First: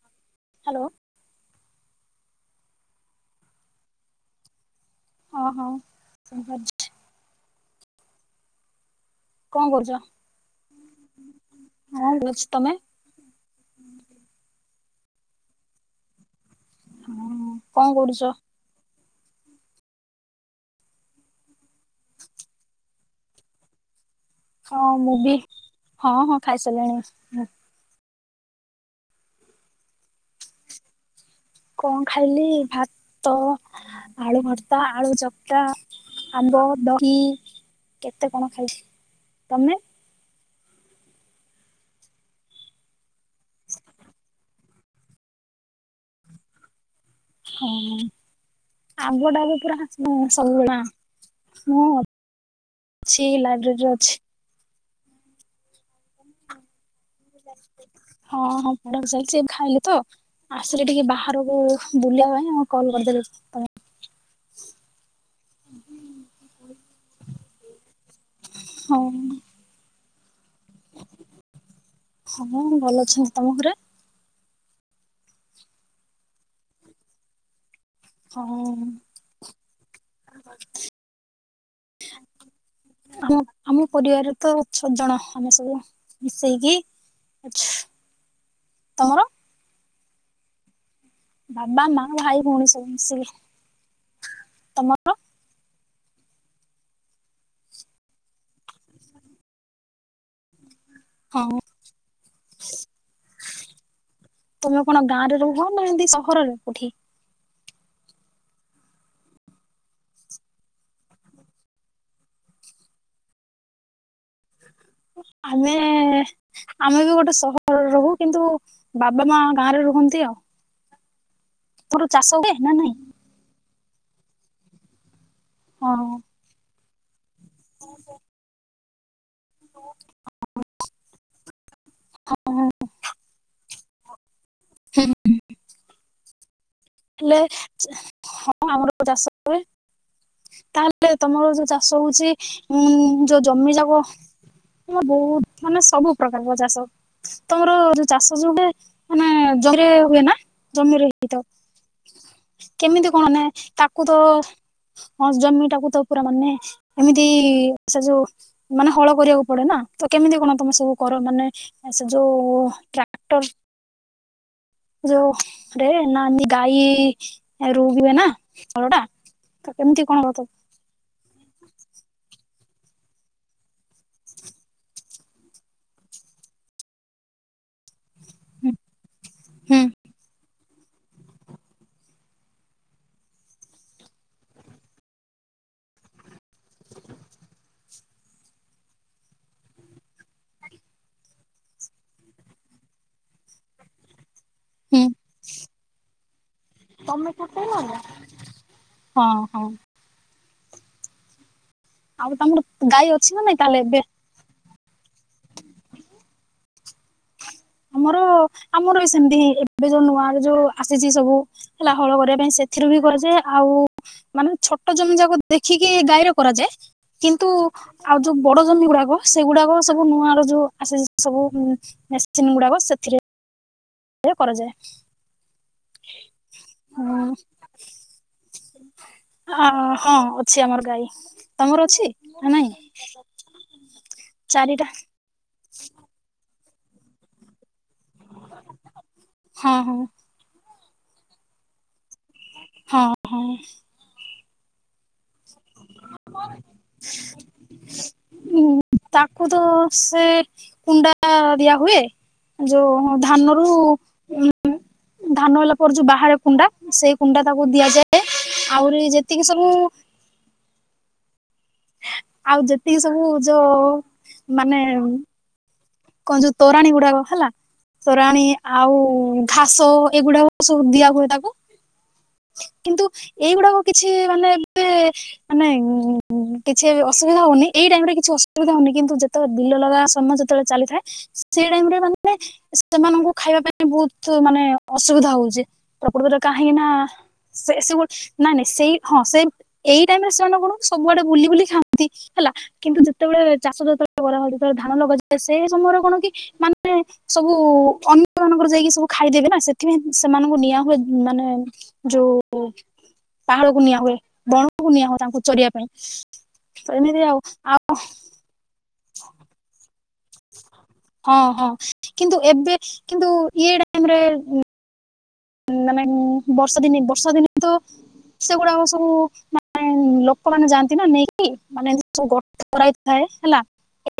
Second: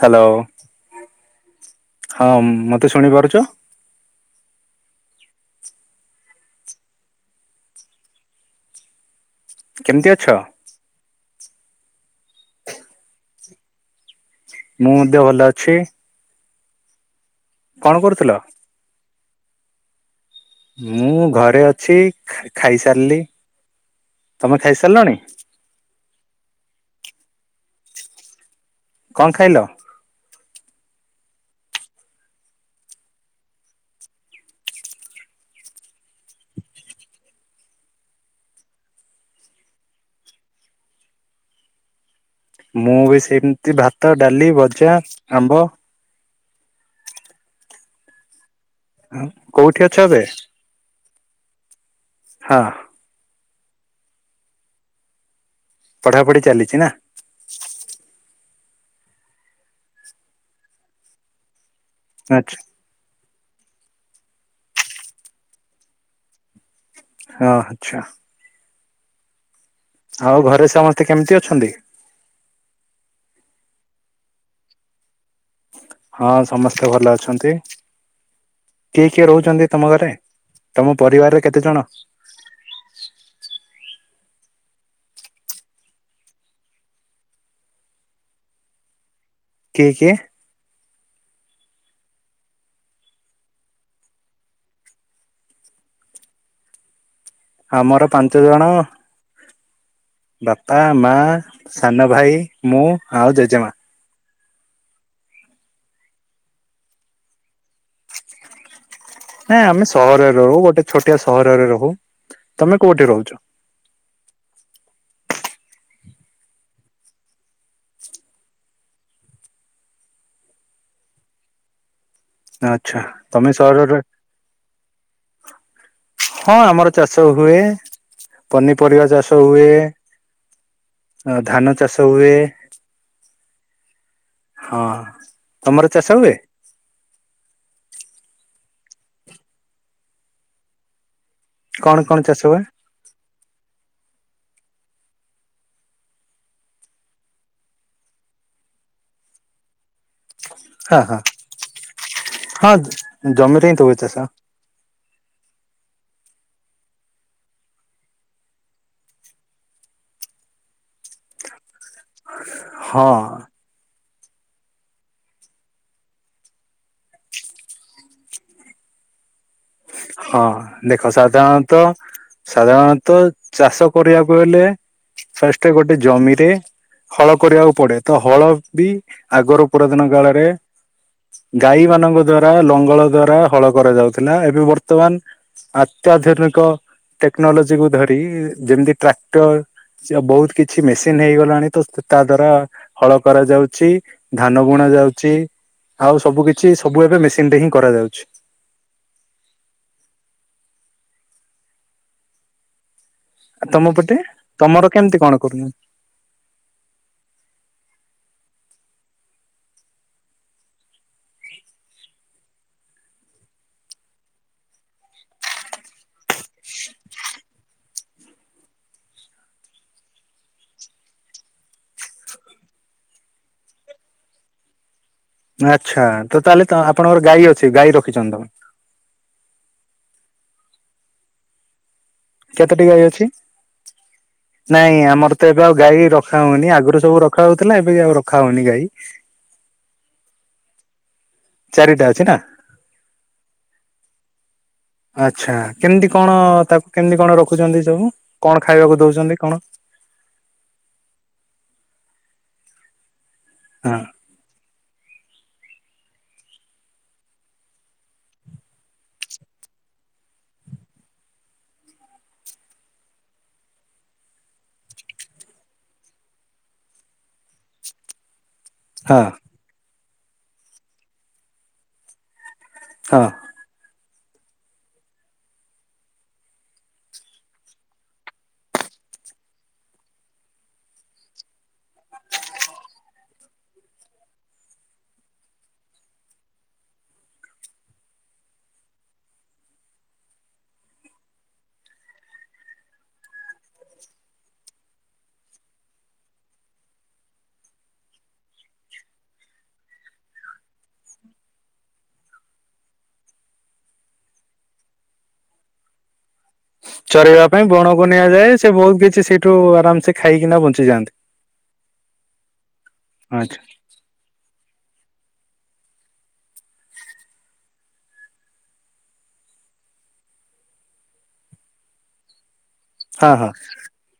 Hello. Hello. ହଁ ମତେ ଶୁଣିପାରୁଚ? ହଁ ହଁ ଶୁଣିପାରୁଚି? କଣ କରୁଚ କେମିତି ଅଛ ହଁ [inaudible] ତମେ? ମୁଁ ଦେହ ଭଲ ଅଛି? [inaudible] କଣ କରୁଥିଲ? ମୁଁ ଘରେ ଅଛି ଖା ଖାଇସାରିଲି। ତମେ ହଁ ଖାଇସାରିଲଣି ମୁଁ ବି ହଁ ହଁ ଖାଇସାରିଲିଣି। କଣ ଖାଇଲ? କଁ ଖାଇଲି ଭାତ ଆଳୁ ଭରତା ଆଳୁ ଚକ୍ଟା ଆମ୍ବ ଦହି କେତେ କଣ ଖାଇଚି ତମେ? ମୁଁ ବି ସେମତି ଭାତ, ଡାଲି, ଭଜା, ଆମ୍ବ- ହଁ ଆମ୍ବଟା ବି ପୁରା କୋଉଠି ଅଛ ଏବେ ସବୁ [inaudible] ହଁ। ଛି ଲାଇବ୍ରେରୀରେ ଅଛି। ପଢ଼ାପଢ଼ି ଚାଲିଚି ନା? ହଁ ହଁ ପଢା ପଢି ଚାଲିଚି ଖାଇଲି ତ ଆସିଲି ଟିକେ ବାହାରକୁ ବୁଲିଆ ପାଇଁ ଆଛା ଆ କଲ୍ କରିଦେଲି ତମ ହଁ ଆଚ୍ଛା। ହଉ। ଆଉ ଘରେ ସମସ୍ତେ କେମତି ଅଛନ୍ତି? ହଁ ମ ଭଲ ଅଛନ୍ତି ତମ ଘରେ? ହଁ ସମସ୍ତେ ଭଲ ଅଛନ୍ତି। ହଁ କିଏ କିଏ ରହୁଛନ୍ତି ତମ ଘରେ ତମ ପରିବାରରେ କେତେ ଜଣ? ଆମ ଆମ ପରିବାରରେ ତ ଛଅ ଜଣ ଆମେ ସବୁ ମିଶେଇକି ଆଛା ତମର? କିଏ କିଏ? ବାବା ମା ଭାଇ ଭଉଣୀ ସବୁ ମିସିକି ତମର? ଆମର ପାଞ୍ଚ ଜଣ। ବାପା ମା ହଁ। ସାନ ଭାଇ ମୁଁ ଆଉ ଜେଜେମା। ତମେ କଣ ଗାଁରେ ରୁହନା ଏମିତି ସହରରେ କଉଠି? ନାଇଁ ଆମେ ସହରରେ ରହୁ ଗୋଟେ ଛୋଟିଆ ସହରରେ ରହୁ ତମେ କୋଉଠି ରହୁଛ? ଆମେ ଏ ଆମେ ବି ଗୋଟେ ସହରରେ ରହୁ କିନ୍ତୁ ବାବା ମା ଗାଁରେ ରୁହନ୍ତି ଆଉ। ତୋ [unintelligible] ଚାଷ ହୁଏ [unintelligible] ଆଚ୍ଛା ତମେ ସହରରେ ରହି ହଁ। ହଁ ଆମର ଚାଷ ହୁଏ ପନିପରିବା ଚାଷ ହୁଏ। ଅ ଧାନ ଚାଷ ହୁଏ। ହଁ ତମର ଚାଷ ହୁଏ? ହେଲେ ହଁ ଆମର ବି ଚାଷ ହୁଏ ତାହେଲେ ତମର ଯଉ କଣ ଚାଷ କଣ ହଉଛି ହୁଏ? ଉ ଯୋଉ ଜମି ଯାକ ହ ବହୁତ ମାନେ ସବୁ ପ୍ରକାର ଚାଷ ତମର ଯୋଉ ଚାଷ ଯୋଉହୁଏ ମାନେ ଜମିରେ ହୁଏ ନା ହଁ ଜମିରେ ହଁ ହଇ ତ ହଁ କେମିତି କଣ ମାନେ ଜମିରେ ହିଁ ହୁଏ ତାକୁ ଚାଷ ତ ହଁ ଜମିଟାକୁ ତ ପୁରା ମାନେ ଏମିତି ସେ ଯୋଉ ମାନେ ହଳ କରିବାକୁ ପଡେ ନା ତ କେମିତି କଣ ତମେ ସବୁ କର ମାନେ ସେ ଯୋଉ ହଁ ଟ୍ରାକ୍ଟର ଯୋଉ ରେ ନା ଏନ୍ତି ଗାଈ ରୁଉଥିବେ ନା ତଳଟା? ହଁ ଦେଖ ସାଧାରଣତଃ ସାଧାରଣତଃ ଚାଷ କରିବାକୁ ହେଲେ ଫାଷ୍ଟେ ଗୋଟେ ଜମିରେ ହଳ କରିବାକୁ ପଡେ। ତ ହଳ ବି ଆଗରୁ ହୁଁ ପୁରାତନ କାଳରେ ଗାଈ ମାନଙ୍କ ଦ୍ଵାରା ଲଙ୍ଗଳ ଦ୍ଵାରା ହଳ କରାଯାଉଥିଲା, ଏବେ ବର୍ ର୍ତ୍ତମାନ ଅତ୍ୟାଧୁନିକ ଟେକ୍ନୋଲୋଜି କୁ ଧରି ଯେମ୍ତି ଟ୍ରାକ୍ଟର୍ ବହୁତ୍ କିଛି ମେସିନ୍ ହେଇଗଲାଣି ତ ତା ଦ୍ଵାରା ହଳ କରାଯାଉଚି ଧାନ ବୁଣା ଯାଉଚି ଆଉ ସବୁ କିଛି ସବୁ ଏବେ ମେସିନ୍ ରେ ହିଁ କରାଯାଉଛି। ହଁ-ହଁ। ଆଉ ତମର ଗାଈ ଅଛି ନା ନାଇଁ? ଆଉ ତାହେଲେ ତମ ଏବେ ପଟେ ତମର କେମିତି କଣ କରୁଚନ୍ତି? ଆମର ଆମର ବି ସେମ୍ତି ହିଁ ଏବେ ଯୋଉ ନୂଆ ର ଯୋଉ ଆସିଚି ସବୁ ହେଲା ହଳ କରିବା ପାଇଁ ସେଥିରୁ ବି କରାଯାଏ, ଆଉ ମାନେ ଛୋଟ ଜମି ଯାକ ଦେଖିକି ଗାଈର କରାଯାଏ, କିନ୍ତୁ ଆଉ ଯୋଉ ବଡ ଜମି ଗୁଡାକ ସେଗୁଡାକ ସବୁ ନୂଆ ର ଯୋଉ ଆସେ ସବୁ ମେ ସିନ୍ ଗୁଡ଼ାକ ସେଥିରେ କରାଯାଏ। ଆଚ୍ଛା ତ ତାହେଲେ ଆପଣଙ୍କର ଗାଈ ଅଛି, ଗାଈ ରଖିଚନ୍ତି? ଅ ହଁ ଅଛି ଆମର ଗାଈ। ତମର ଅଛି ନା ନାଇଁ? କେତୋଟି ଗାଈ ଅଛି ଚାରିଟା। ନାଇଁ ଆମର ତ ଏବେ ଆଉ ଗାଈ ରଖା ହଉନି, ଆଗରୁ ସବୁ ରଖା ହଉଥିଲା ଏବେ ବି ଆଉ ରଖା ହଉନି ଗାଈ। ହଁ-ହଁ। ଚାରିଟା ଅଛି ନା। ହଁ-ହଁ। ଆଛା କେମ୍ତି କଣ ତାକୁ କେମ୍ତି କଣ ରଖୁଚନ୍ତି ସବୁ, କଣ ଖାଇବାକୁ ଦଉଚନ୍ତି କଣ? ହଁ ସେ କୁଣ୍ଡା ଦିଆ ହୁଏ, ଯୋଉ ଧାନରୁ ହଁ ଉଁ ଉଁ ଧାନ ହେଲା ପରେ ଯୋଉ ବାହାରେ କୁଣ୍ଡା, ସେଇ କୁଣ୍ଡା ତାକୁ ଦିଆଯାଏ। ଆହୁରି ଯେତିକି ସବୁ ଆଉ ଯେତିକି ସବୁ ଯ ମାନେ କଣ ଯୋଉ ତୋରାଣୀ ଗୁଡାକ ହେଲା, ତୋରାଣୀ ଆଉ ହଁ ଘାସ ଏଗୁଡାକ ସବୁ ଦିଆ ହୁଏ ତାକୁ, କିନ୍ତୁ ହଁ ଏଇଗୁଡାକ କିଛି ମାନେ ଏବେ ମାନେ ଉଁ-ଉଁ-ଉଁ ଉଁ କିଛି ଏବେ ଅସୁବିଧା ହଉନି ଏଇ ଟାଇମ୍ ରେ କିଛି ଅସୁବିଧା ହଉନି, କିନ୍ତୁ ଯେତେବେଳେ ବିଲ ଲଗା ସମୟ ଯେତବଳେ ଚାଲୋଥାଏ, ସେଇ ଟାଇମ୍ ରେ ମାନେ ସେମାନଙ୍କୁ ଖାଇବା ପାଇଁ ବହୁତ୍ ମାନେ ଅସୁବିଧା ହଉଚି, ପ୍ରକୃତରେ କାହିଁକି ନା ସେ-ସେ ଗୁ ନାଇଁ-ନାଇଁ ସେଇ ହଁ ସେ ଏଇ ଟାଇମ୍ ରେ ସେମାନେ କଣ ସବୁଆଡେ ବୁଲି-ବୁଲି [unintelligible] ହେଲା। କିନ୍ତୁ ଯେତେବେଳେ ଚାଷ ଯତବେଳେ କରା ହଉଚି, ଯେତେବେଳେ ଧାନ [unintelligible] ସେ ସମୟରେ କଣ କି ମାନେ ସବୁ ଅନ୍ୟ ମାନଙ୍କର ଯାଇକି ସବୁ ଖାଇଦେବେ ନା, ସେଥିପାଇଁ ସେମାନଙ୍କୁ ନିଆ ହୁଏ ମାନେ ଯୋଉ ପାହଡ କୁ ନିଆ ହୁଏ, ବଣ କୁ ନିଆ ହୁଏ ତାଙ୍କୁ ଚରିଆ ପାଇଁ। ତ ଏମିତି ଆଉ ଚରେଇବା ପାଇଁ ବଣକୁ ନିଆଯାଏ, ସେ ବହୁତ୍ କିଛି ସେଇଠୁ ଆରାମସେ ହଁ-ହଁ କିନ୍ତୁ ଏବେ କିନ୍ତୁ ଆଚ୍ଛା ଇଏ ଟାଇମ୍ ରେ ଉଁ ଉଁ ମାନେ ଉଁ ବର୍ଷା ଦିନେ ବର୍ଷା ଦିନେ ତ ସେଗୁଡାକ ସବୁ ମାନେ ଲୋକମାନେ ଯାଆନ୍ତି ନା ନେଇକି, ମାନେ ସବୁ ଗୋଠ କରାହେଇ ଥାଏ ହଁ ହଁ ହେଲା।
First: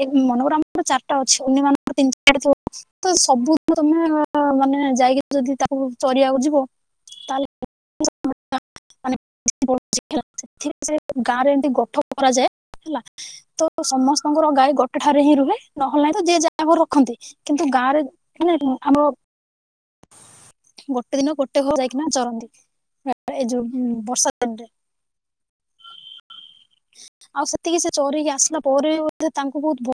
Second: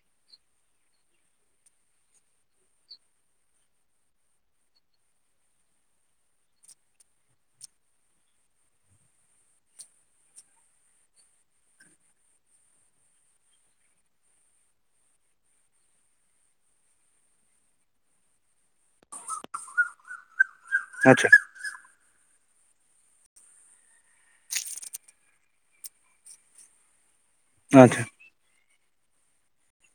ଏ-ଏ ମନେକର ଆମର ଚାରିଟା ଅଛି, ଅନ୍ୟ ମାନଙ୍କର [unintelligible] ତ ସବୁ ତମେ ଅ ମାନେ ଯାଇକି ଯଦି ତାକୁ ଚରିଆକୁ ଯିବ, ତାହେଲେ [unintelligible] ସବୁ ତା ମାନେ [inaudible] ତ ସମସ୍ତଙ୍କର ଗାଈ ଗୋଟେ ଠାରେ ହିଁ ରୁହେ, ନହେଲେ ନାହିଁ ତ ଯିଏ ଯାହା ଘରେ ରଖନ୍ତି। କିନ୍ତୁ ଗାଁରେ ମାନେ ଉଁ ଆମ ଗୋଟେ ଆଚ୍ଛା ଦିନ ଗୋଟେ ଘର ଯାଇକିନା ଜରନ୍ତି। ଆ ଏ ଯୋଉ ଉଁ ବର୍ଷା ଦିନରେ। ଆଉ ସେତିକି ସେ ଆଚ୍ଛା ଚରିକି ଆସିଲା ପରେ ବୋଧେ ତାଙ୍କୁ ବହୁତ ଭୋ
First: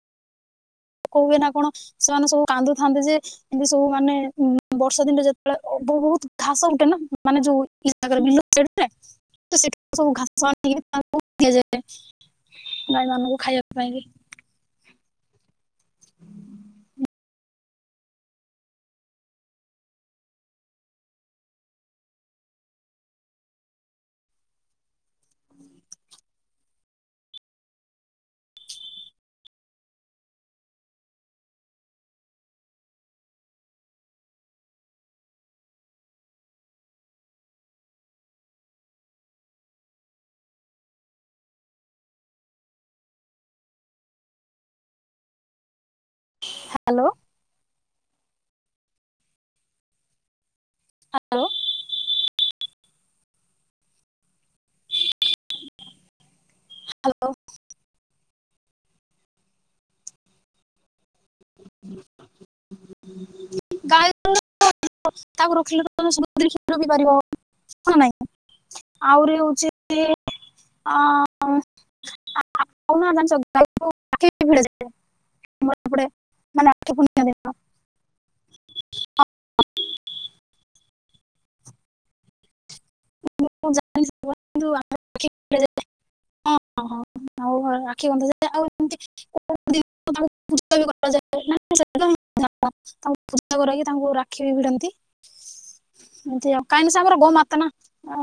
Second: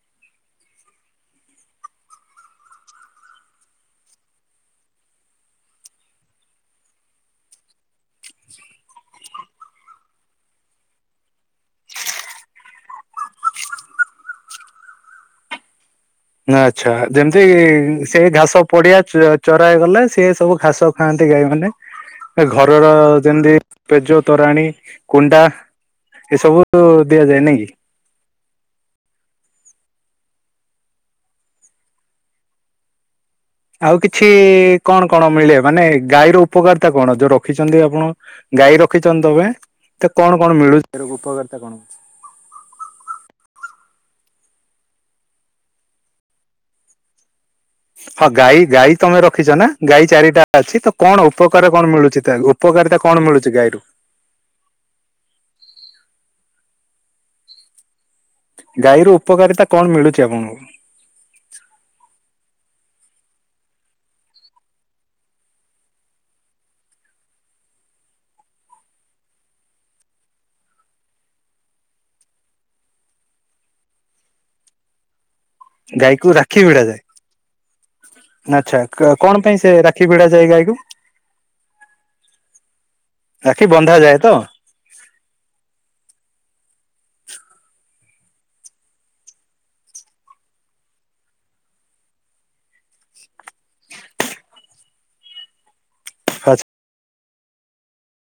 କ ହୁଏ ନା କଣ ସେମାନେ ସବୁ କାନ୍ଦୁଥାନ୍ତି ଯେ ଏନ୍ତି ସବୁ ମାନେ ଉଁ ବର୍ଷା ଦିନେ ଯେତଳେ ବହୁତ ଘାସ ଉଟେ ନା ମାନେ ଯୋଉ ଇଏ ସାଙ୍ଗରେ ବିଲ [unintelligible] ତ ସେଠୁ ସବୁ ଘାସ ଆଣିକିରି ତାଙ୍କୁ ଦିଆଯାଏ। ଗାଈମାନୁଙ୍କୁ ଖାଇବାକୁ ପାଇଁକି। ହୁଁ। ନାଁ ଆଚ୍ଛା ଯେମତି ସେଇ ଘାସ ପଡ଼ିଆ ଚ ଚରାଗଲା ସିଏ ସବୁ ଘାସ ଖାନ୍ତି ଗାଈମାନେ। ଏ ଘରର ଯେନ୍ତି ପେଜ, ତୋରାଣୀ, କୁଣ୍ଡା। ଏ ସବୁ ଦିଆଯାଏ। ନାଇଁ କି? ଆଉ କିଛି କଣ କଣ ମିଳେ? ମାନେ ଗାଈର ଉପକାରୀତା କଣ ଯୋଉ ରଖିଚନ୍ତି ଆପଣ? ଗାଈ ରଖିଚନ୍ତି ତମେ ତେ କଣ କଣ ମିଳୁଚି, ତାର ଉପକାରିତା କଣ? ହାଲୋ। ହଁ ଗାଈ ଗାଈ ତମେ ରଖିଚ ନାଁ। ଗାଈ ଚାରିଟା ଅଛି। ତ କଣ ହ୍ୟାଲୋ ଉପକାର କଣ ମିଳୁଚି ତାହାକୁ? ପକାରିତା କଣ ମିଳୁଚି ଗାଈରୁ? ହାଲୋ। ଗାଈର ଉପକାରିତା କଣ ମିଳୁଚି ଆପଣଙ୍କୁ? ଗାଈ ତର ତାକୁ ରଖିଲେ ତ ତମେ ସବୁ ଦିରି [inaudible] ପାରିବ ନାଁ ନାଇଁ? ଆଉରି ହଉଚି ଅଁ ଆ ଆଉ ନା ଜାଣିଚ ଗାଈକୁ ଠି ଭିଡ଼ାଯାଏ। ଗାଈକୁ ରାକ୍ଷୀ ଭିଡ଼ା ଯାଏ। ପୂର୍ଣ୍ଣିମା ଦିନ ନାଚ୍ଛା, କ କଣ ପାଇଁ ସେ ରାକ୍ଷୀ ଭିଡ଼ା ଯାଏ ଗାଈକୁ? ରାକ୍ଷୀ ମୁଁ ଜାଣି ବନ୍ଧାଯାଏ [inaudible] ତ? କିନ୍ତୁ ଆ କ୍ଷୀ ଭିଡ଼ା ଯାଏ। ହଁ ହଁ, ହଁ [inaudible] ଆଉ ରାଖି ବନ୍ଧାଯାଏ ଆଉ ଏମତି କୋଉ [unintelligible] ପୂଜା ବି କରାଯାଏ [unintelligible] ତାଙ୍କୁ ପୂଜା କରାହେଇକି ତାଙ୍କୁ ରାକ୍ଷୀ ବି ଭିଡ଼ନ୍ତି। [inaudible] ଏମତି ଆଉ କାଇଁ ନାଁ ସେ ଆମର ଗୋ ମାତା ନାଁ।